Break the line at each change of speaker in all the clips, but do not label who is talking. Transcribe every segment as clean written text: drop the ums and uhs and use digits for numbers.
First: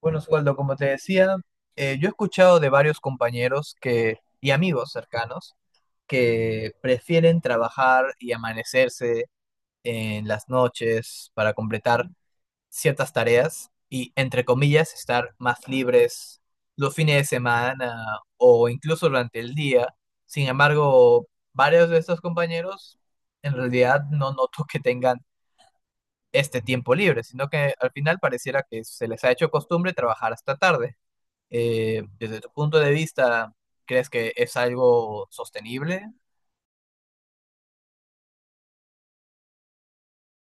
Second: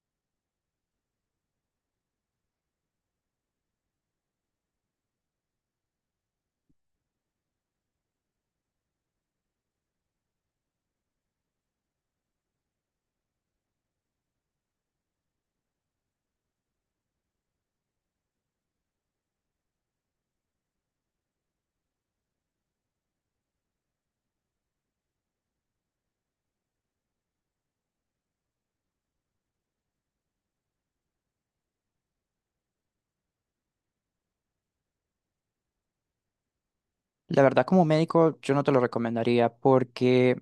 Bueno, Osvaldo, como te decía, yo he escuchado de varios compañeros que, y amigos cercanos que prefieren trabajar y amanecerse en las noches para completar ciertas tareas y, entre comillas, estar más libres los fines de semana o incluso durante el día. Sin embargo, varios de estos compañeros en realidad no noto que tengan este tiempo libre, sino que al final pareciera que se les ha hecho costumbre trabajar hasta tarde. Desde tu punto de vista, ¿crees que es algo sostenible?
La verdad, como médico, yo no te lo recomendaría porque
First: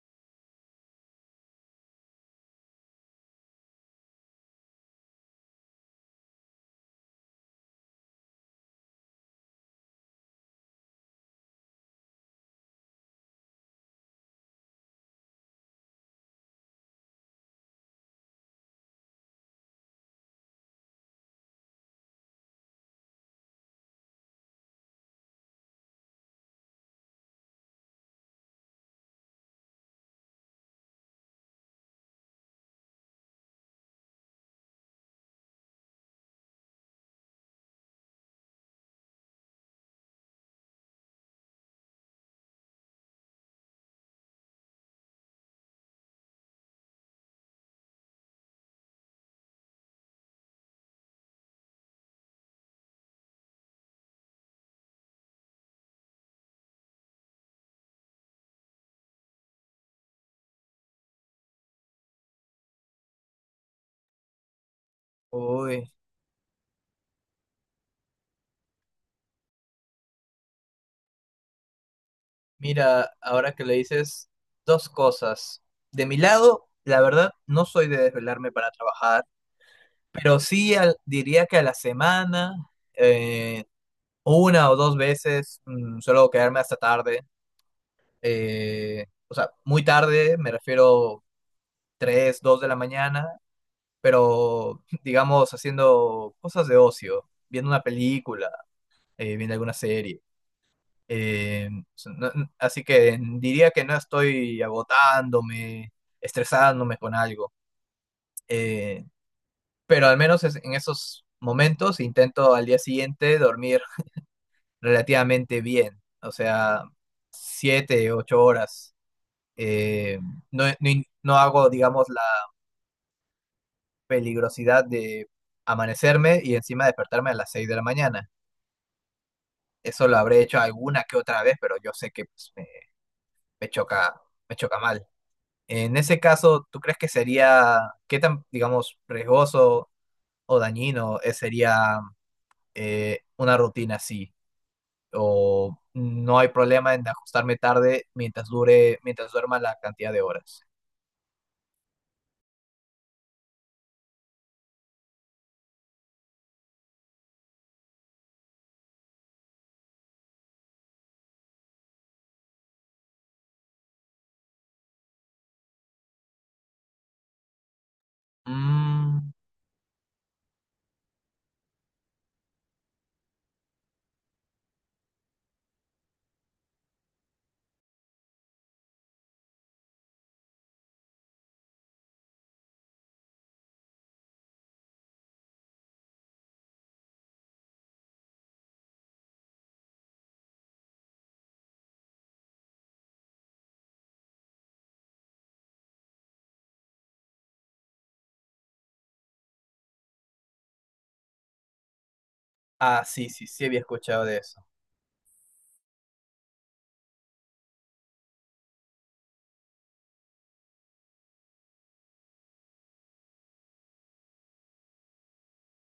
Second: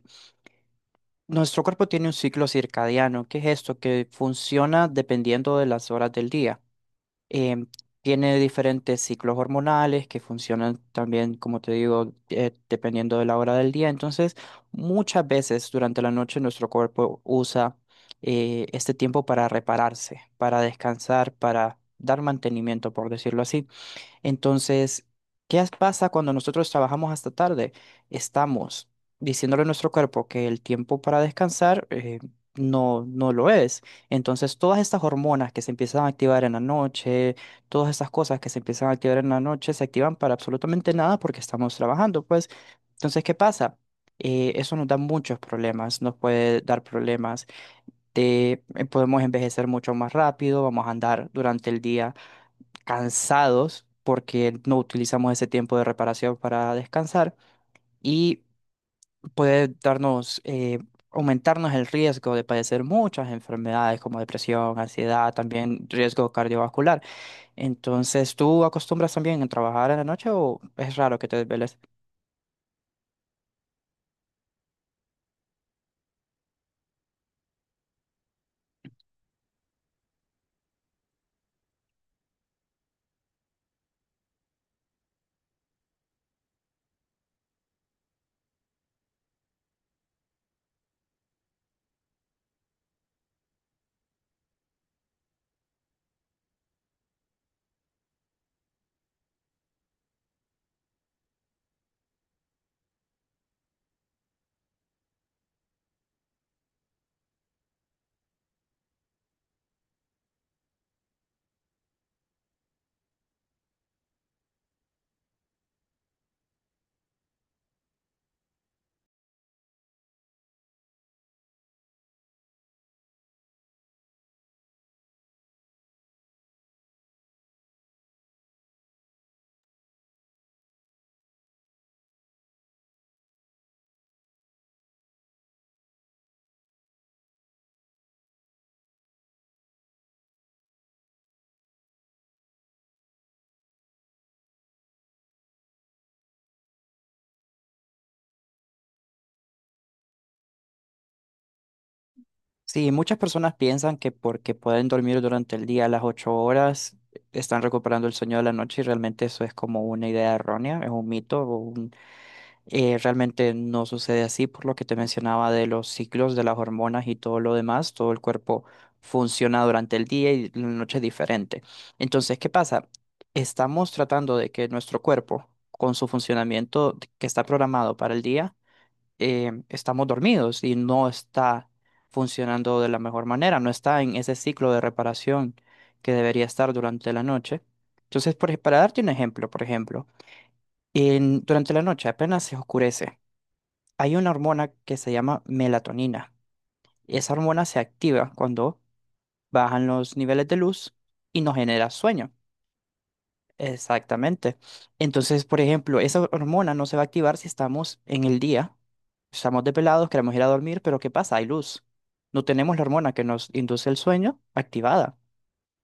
nuestro cuerpo tiene un ciclo circadiano, que es esto, que funciona dependiendo de las horas del día. Em, Tiene diferentes ciclos hormonales que funcionan también, como te digo, dependiendo de la hora del día. Entonces, muchas veces durante la noche nuestro cuerpo usa este tiempo para repararse, para descansar, para dar mantenimiento, por decirlo así. Entonces, ¿qué pasa cuando nosotros trabajamos hasta tarde? Estamos diciéndole a nuestro cuerpo que el tiempo para descansar no, no lo es. Entonces, todas estas hormonas que se empiezan a activar en la noche, todas estas cosas que se empiezan a activar en la noche, se activan para absolutamente nada porque estamos trabajando, pues. Entonces, ¿qué pasa? Eso nos da muchos problemas, nos puede dar problemas de podemos envejecer mucho más rápido, vamos a andar durante el día cansados porque no utilizamos ese tiempo de reparación para descansar y puede darnos, aumentarnos el riesgo de padecer muchas enfermedades como depresión, ansiedad, también
Uy,
riesgo cardiovascular. Entonces, ¿tú acostumbras también a trabajar en la noche o es raro que te desveles?
mira, ahora que le dices dos cosas. De mi lado, la verdad, no soy de desvelarme para trabajar, pero sí diría que a la semana, eh, una o dos veces, suelo quedarme hasta tarde. O sea, muy tarde, me refiero 3, 2 de la mañana, pero digamos haciendo cosas de ocio, viendo una película viendo alguna serie. Eh, Así que diría que no estoy agotándome, estresándome con algo. Eh, pero al menos en esos momentos intento al día siguiente dormir relativamente bien. O sea, siete, ocho horas. Eh, no, no hago, digamos, la peligrosidad de amanecerme y encima despertarme a las seis de la mañana. Eso lo habré hecho alguna que otra vez, pero yo sé que pues, me, me choca, me choca mal. En ese caso, ¿tú crees que sería, qué tan, digamos, riesgoso o dañino sería una rutina así? ¿O no hay problema en ajustarme tarde mientras dure, mientras duerma la cantidad de horas?
Sí, muchas personas piensan que porque pueden dormir durante el día las 8 horas, están recuperando el sueño de la noche y realmente eso es como una idea errónea, es un mito. Realmente no sucede así por lo que te mencionaba de los ciclos de las hormonas y todo lo demás. Todo el cuerpo
Mm,
funciona durante el día y la noche es diferente. Entonces, ¿qué pasa? Estamos tratando de que nuestro cuerpo, con su funcionamiento que está programado para el día, estamos dormidos y no está funcionando de la mejor manera, no está en ese ciclo de reparación que debería estar durante la noche. Entonces, para darte un ejemplo, por ejemplo, durante la noche apenas se oscurece. Hay una hormona que se llama melatonina. Esa hormona se activa cuando bajan los niveles de luz y nos genera sueño.
ah, sí, sí, sí había escuchado de
Exactamente.
eso.
Entonces, por ejemplo, esa hormona no se va a activar si estamos en el día, estamos desvelados, queremos ir a dormir, pero ¿qué pasa? Hay luz. No tenemos la hormona que nos induce el sueño activada.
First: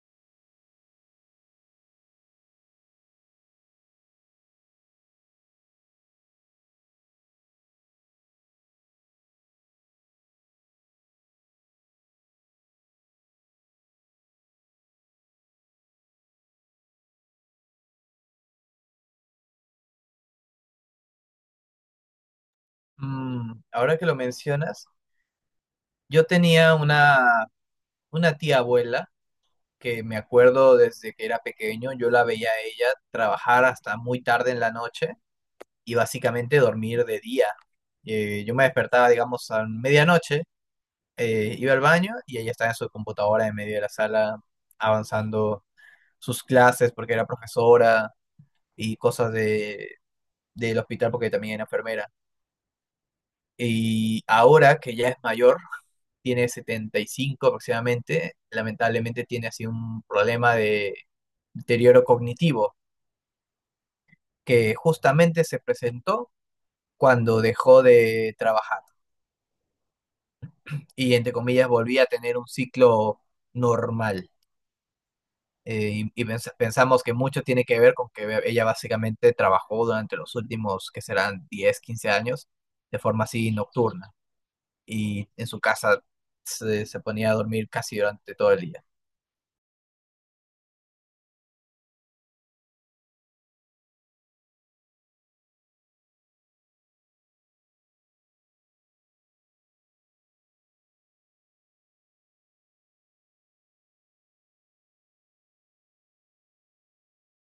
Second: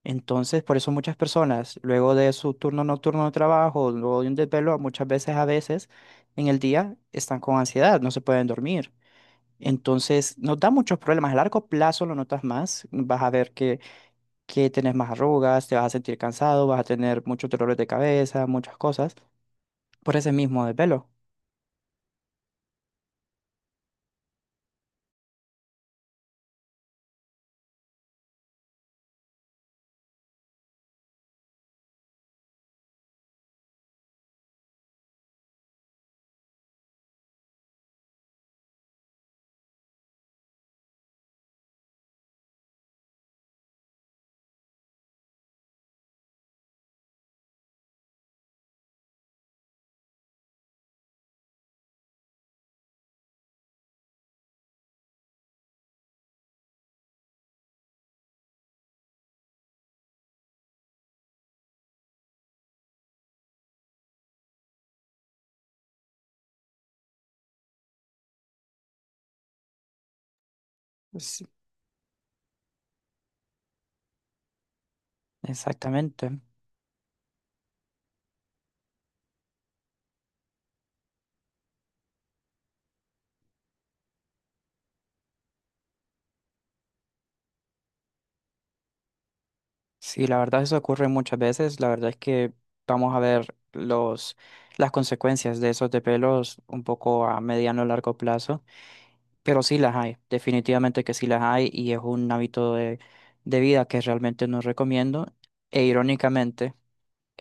Entonces, por eso muchas personas, luego de su turno nocturno de trabajo, luego de un desvelo, muchas veces, a veces, en el día están con ansiedad, no se pueden dormir. Entonces, nos da muchos problemas. A largo plazo lo notas más. Vas a ver que tenés más arrugas, te vas a sentir cansado, vas a tener muchos dolores de cabeza, muchas cosas. Por ese mismo desvelo.
Mm, ahora que lo mencionas, yo tenía una tía abuela que me acuerdo desde que era pequeño, yo la veía a ella trabajar hasta muy tarde en la noche y básicamente dormir de día. Yo me despertaba, digamos, a medianoche, iba al baño y ella estaba en su computadora en medio de la sala avanzando sus clases porque era profesora y cosas de, del hospital porque también era enfermera. Y ahora que ya es mayor, tiene 75 aproximadamente, lamentablemente tiene así un problema de deterioro cognitivo que justamente se presentó cuando dejó de trabajar. Y entre
Sí,
comillas volvía a tener un ciclo normal.
exactamente.
Pensamos que mucho tiene que ver con que ella básicamente trabajó durante los últimos, que serán 10 15 años, de forma así nocturna. Y en su casa se ponía a dormir casi durante todo el día.
Sí, la verdad eso ocurre muchas veces. La verdad es que vamos a ver las consecuencias de esos desvelos un poco a mediano o largo plazo. Pero sí las hay. Definitivamente que sí las hay y es un hábito de vida que realmente no recomiendo. E irónicamente,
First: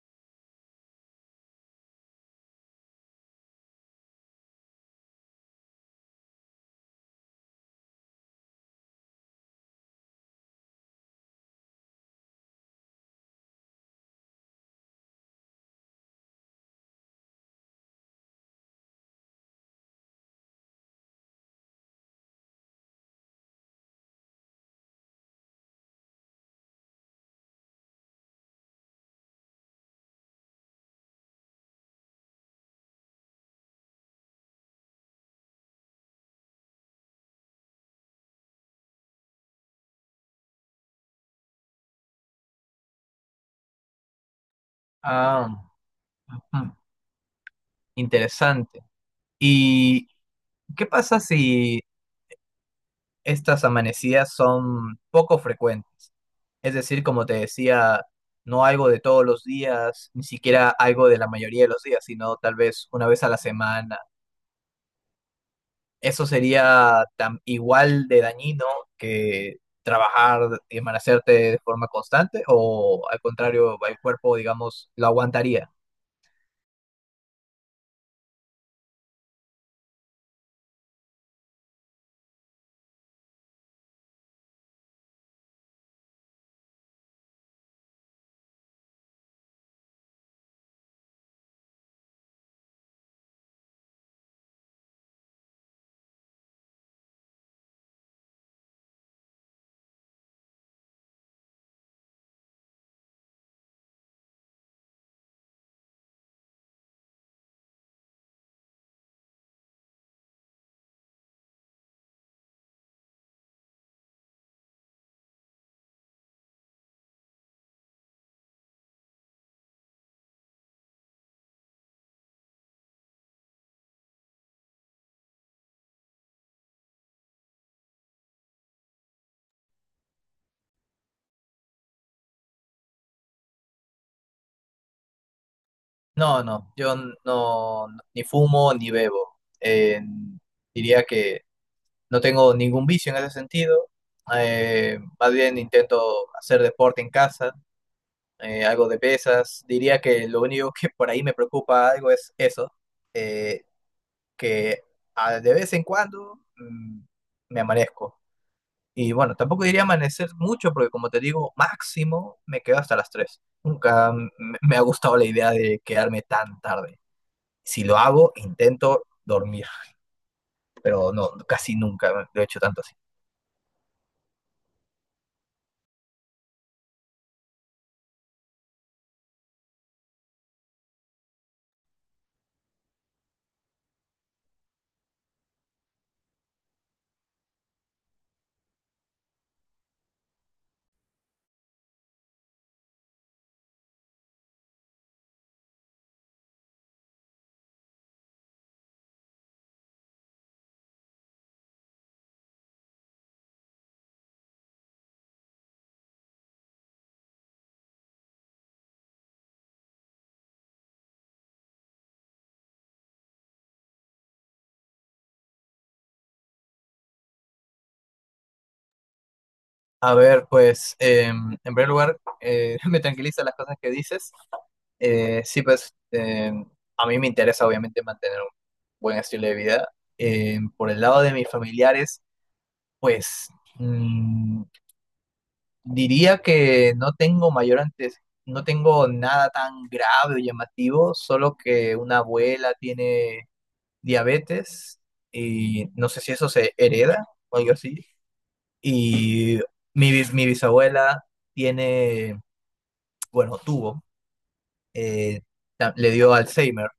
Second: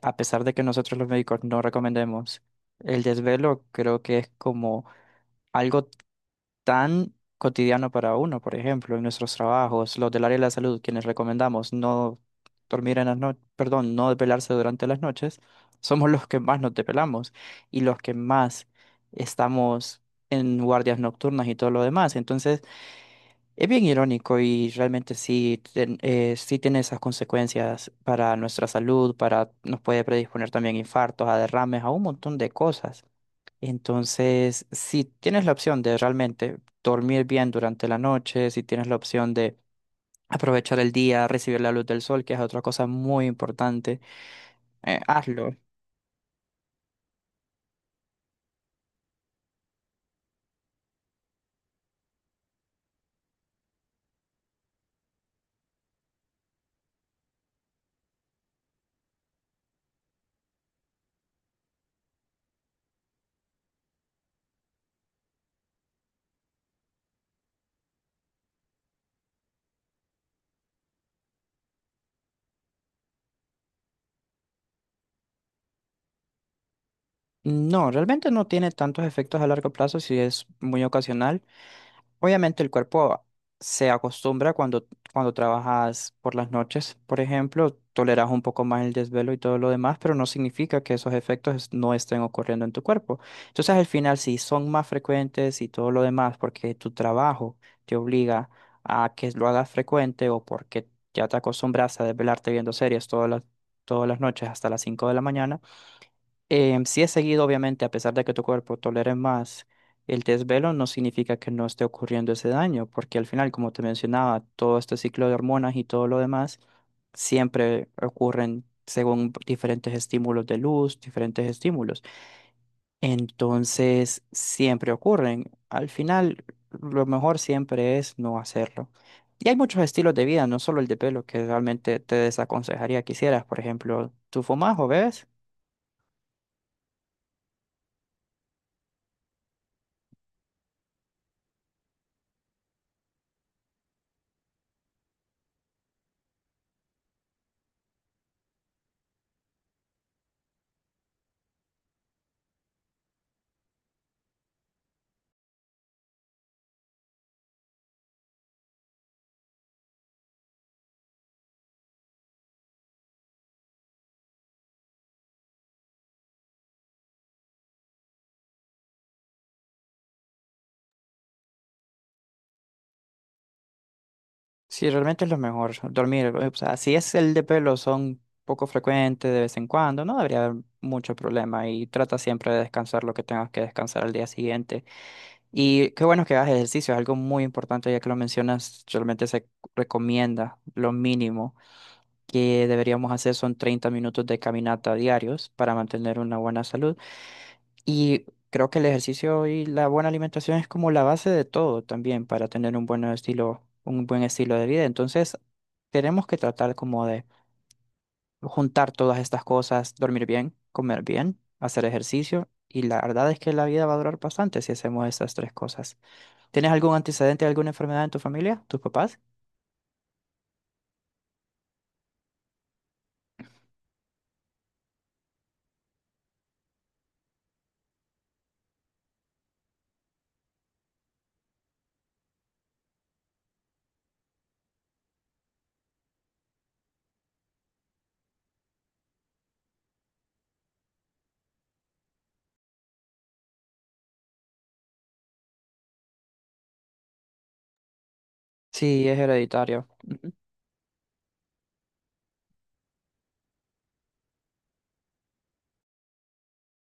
a pesar de que nosotros los médicos no recomendemos, el desvelo creo que es como algo tan cotidiano para uno, por ejemplo, en nuestros trabajos, los del área de la salud, quienes recomendamos no dormir en las noches, perdón, no desvelarse durante las noches, somos los que más nos desvelamos y los que más estamos en guardias nocturnas y todo lo demás. Entonces, es bien irónico y realmente sí tiene esas consecuencias para nuestra salud, nos puede predisponer también a infartos, a derrames, a un montón de cosas. Entonces, si tienes la opción de realmente dormir bien durante la noche, si tienes la opción de aprovechar el día, recibir la luz del sol, que es otra cosa muy importante,
Ah,
hazlo.
ujú, interesante. ¿Y qué pasa si estas amanecidas son poco frecuentes? Es decir, como te decía, no algo de todos los días, ni siquiera algo de la mayoría de los días, sino tal vez una vez a la semana. Eso sería tan igual de dañino que trabajar y amanecerte de forma constante, o al contrario, el cuerpo, digamos, lo aguantaría.
No, realmente no tiene tantos efectos a largo plazo si es muy ocasional. Obviamente el cuerpo se acostumbra cuando trabajas por las noches, por ejemplo, toleras un poco más el desvelo y todo lo demás, pero no significa que esos efectos no estén ocurriendo en tu cuerpo. Entonces al final, si son más frecuentes y todo lo demás, porque tu trabajo te obliga a que lo hagas frecuente o porque ya te acostumbras a desvelarte viendo series todas las noches hasta las 5 de la mañana, sí es seguido, obviamente, a pesar de que tu cuerpo tolere más el desvelo, no significa que no esté ocurriendo ese daño, porque al final, como te mencionaba, todo este ciclo de hormonas y todo lo demás siempre ocurren según diferentes estímulos de luz, diferentes estímulos. Entonces, siempre ocurren. Al final, lo mejor siempre es no hacerlo. Y hay muchos estilos de vida, no solo el de pelo, que realmente te desaconsejaría que hicieras. Por ejemplo, ¿tú fumas o bebes?
No, no, yo no, ni fumo ni bebo. Diría que no tengo ningún vicio en ese sentido. Más bien intento hacer deporte en casa algo de pesas. Diría que lo único que por ahí me preocupa algo es eso, eh, que de vez en cuando me amanezco. Y bueno, tampoco diría amanecer mucho porque como te digo, máximo me quedo hasta las tres. Nunca me ha gustado la idea de quedarme tan tarde. Si lo hago, intento dormir, pero no, casi nunca lo he hecho tanto así.
Sí, realmente es lo mejor, dormir. O sea, si es el de pelo, son poco frecuentes de vez en cuando, no debería haber mucho problema y trata siempre de descansar lo que tengas que descansar al día siguiente. Y qué bueno que hagas ejercicio, es algo muy importante ya que lo mencionas, realmente se recomienda lo mínimo que deberíamos hacer son 30 minutos de caminata diarios para mantener una buena salud. Y creo que el ejercicio y la buena alimentación es como la base de todo también para tener un buen estilo de vida. Entonces, tenemos que tratar como de juntar todas estas cosas, dormir bien, comer bien, hacer ejercicio. Y la verdad es que la vida va a durar bastante si hacemos estas tres cosas. ¿Tienes algún antecedente, alguna enfermedad en tu familia, tus papás?
A ver, pues en primer lugar, me tranquilizan las cosas que dices. Sí, pues a mí me interesa obviamente mantener un buen estilo de vida. Por el lado de mis familiares, pues mm, diría que no tengo mayor antes, no tengo nada tan grave o llamativo, solo que una abuela tiene diabetes y no sé si eso se hereda o algo así.
Sí, es
Y
hereditario.
mi bisabuela tiene, bueno, tuvo, eh, le dio Alzheimer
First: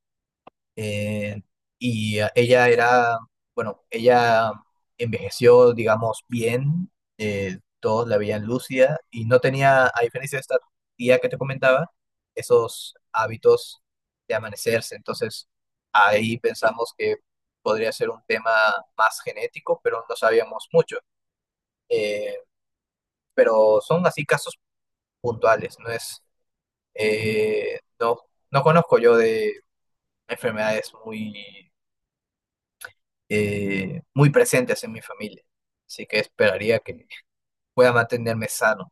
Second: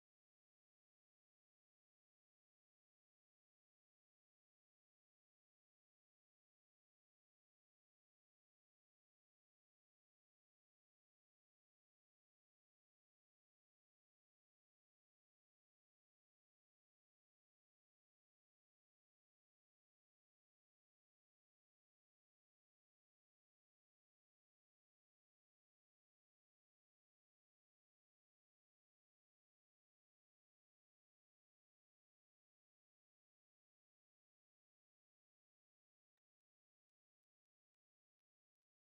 eh, ella era, bueno, ella envejeció, digamos, bien, todos la veían lúcida y no tenía, a diferencia de esta tía que te comentaba, esos hábitos de amanecerse. Entonces, ahí pensamos que podría ser un tema más genético, pero no sabíamos mucho. Eh, pero son así casos puntuales, no es, eh, no, no conozco yo de enfermedades muy muy presentes en mi familia. Así que esperaría que pueda mantenerme sano.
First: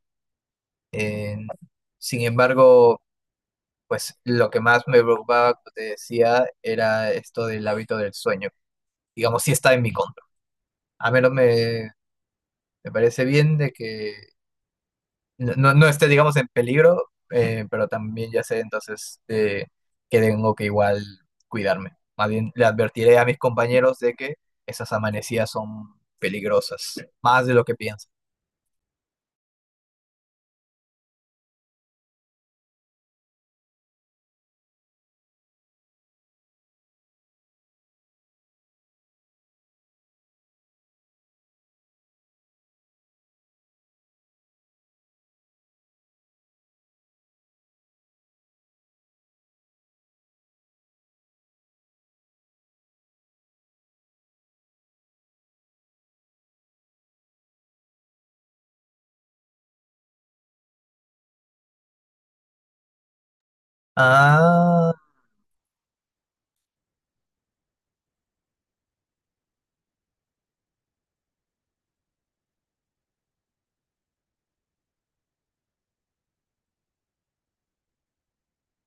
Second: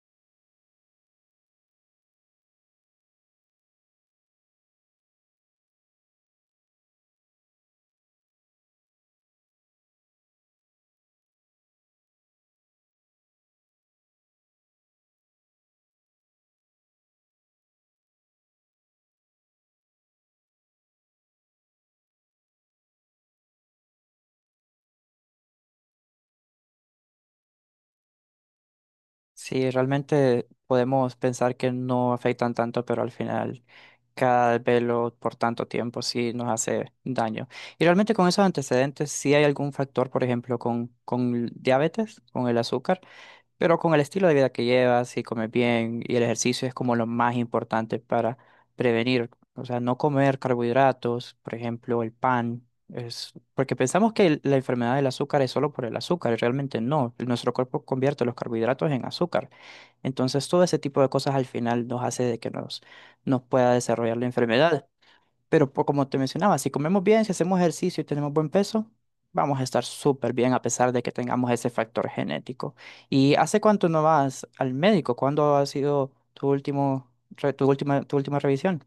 Eh, Sin embargo, pues lo que más me preocupaba, como te decía, era esto del hábito del sueño. Digamos, sí está en mi contra. A menos me parece bien de que no, no esté, digamos, en peligro, pero también ya sé entonces que tengo que igual cuidarme. Más bien le advertiré a mis compañeros de que esas amanecidas son peligrosas, más de lo que piensan.
Sí, realmente podemos pensar que no afectan tanto, pero al final cada velo por tanto tiempo sí nos hace daño. Y realmente con esos antecedentes, si hay algún factor, por ejemplo, con diabetes, con el azúcar. Pero con el estilo de vida que llevas, si comes bien y el ejercicio es como lo más importante para prevenir. O sea, no comer carbohidratos, por ejemplo, el pan. Es porque pensamos que la enfermedad del azúcar es solo por el azúcar, y realmente no. Nuestro cuerpo convierte los carbohidratos en azúcar. Entonces, todo ese tipo de cosas al final nos hace de que nos pueda desarrollar la enfermedad.
Ah,
Pero como te mencionaba, si comemos bien, si hacemos ejercicio y tenemos buen peso, vamos a estar súper bien a pesar de que tengamos ese factor genético. ¿Y hace cuánto no vas al médico? ¿Cuándo ha sido tu último, re- tu última revisión?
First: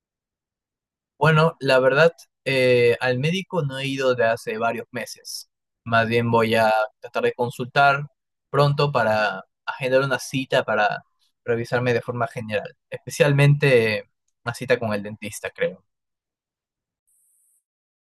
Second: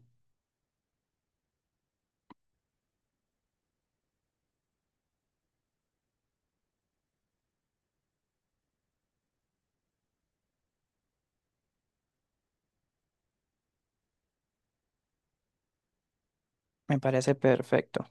bueno, la verdad, al médico no he ido de hace varios meses. Más bien voy a tratar de consultar pronto para agendar una cita para revisarme de forma general, especialmente una cita con el dentista, creo.
Me parece perfecto.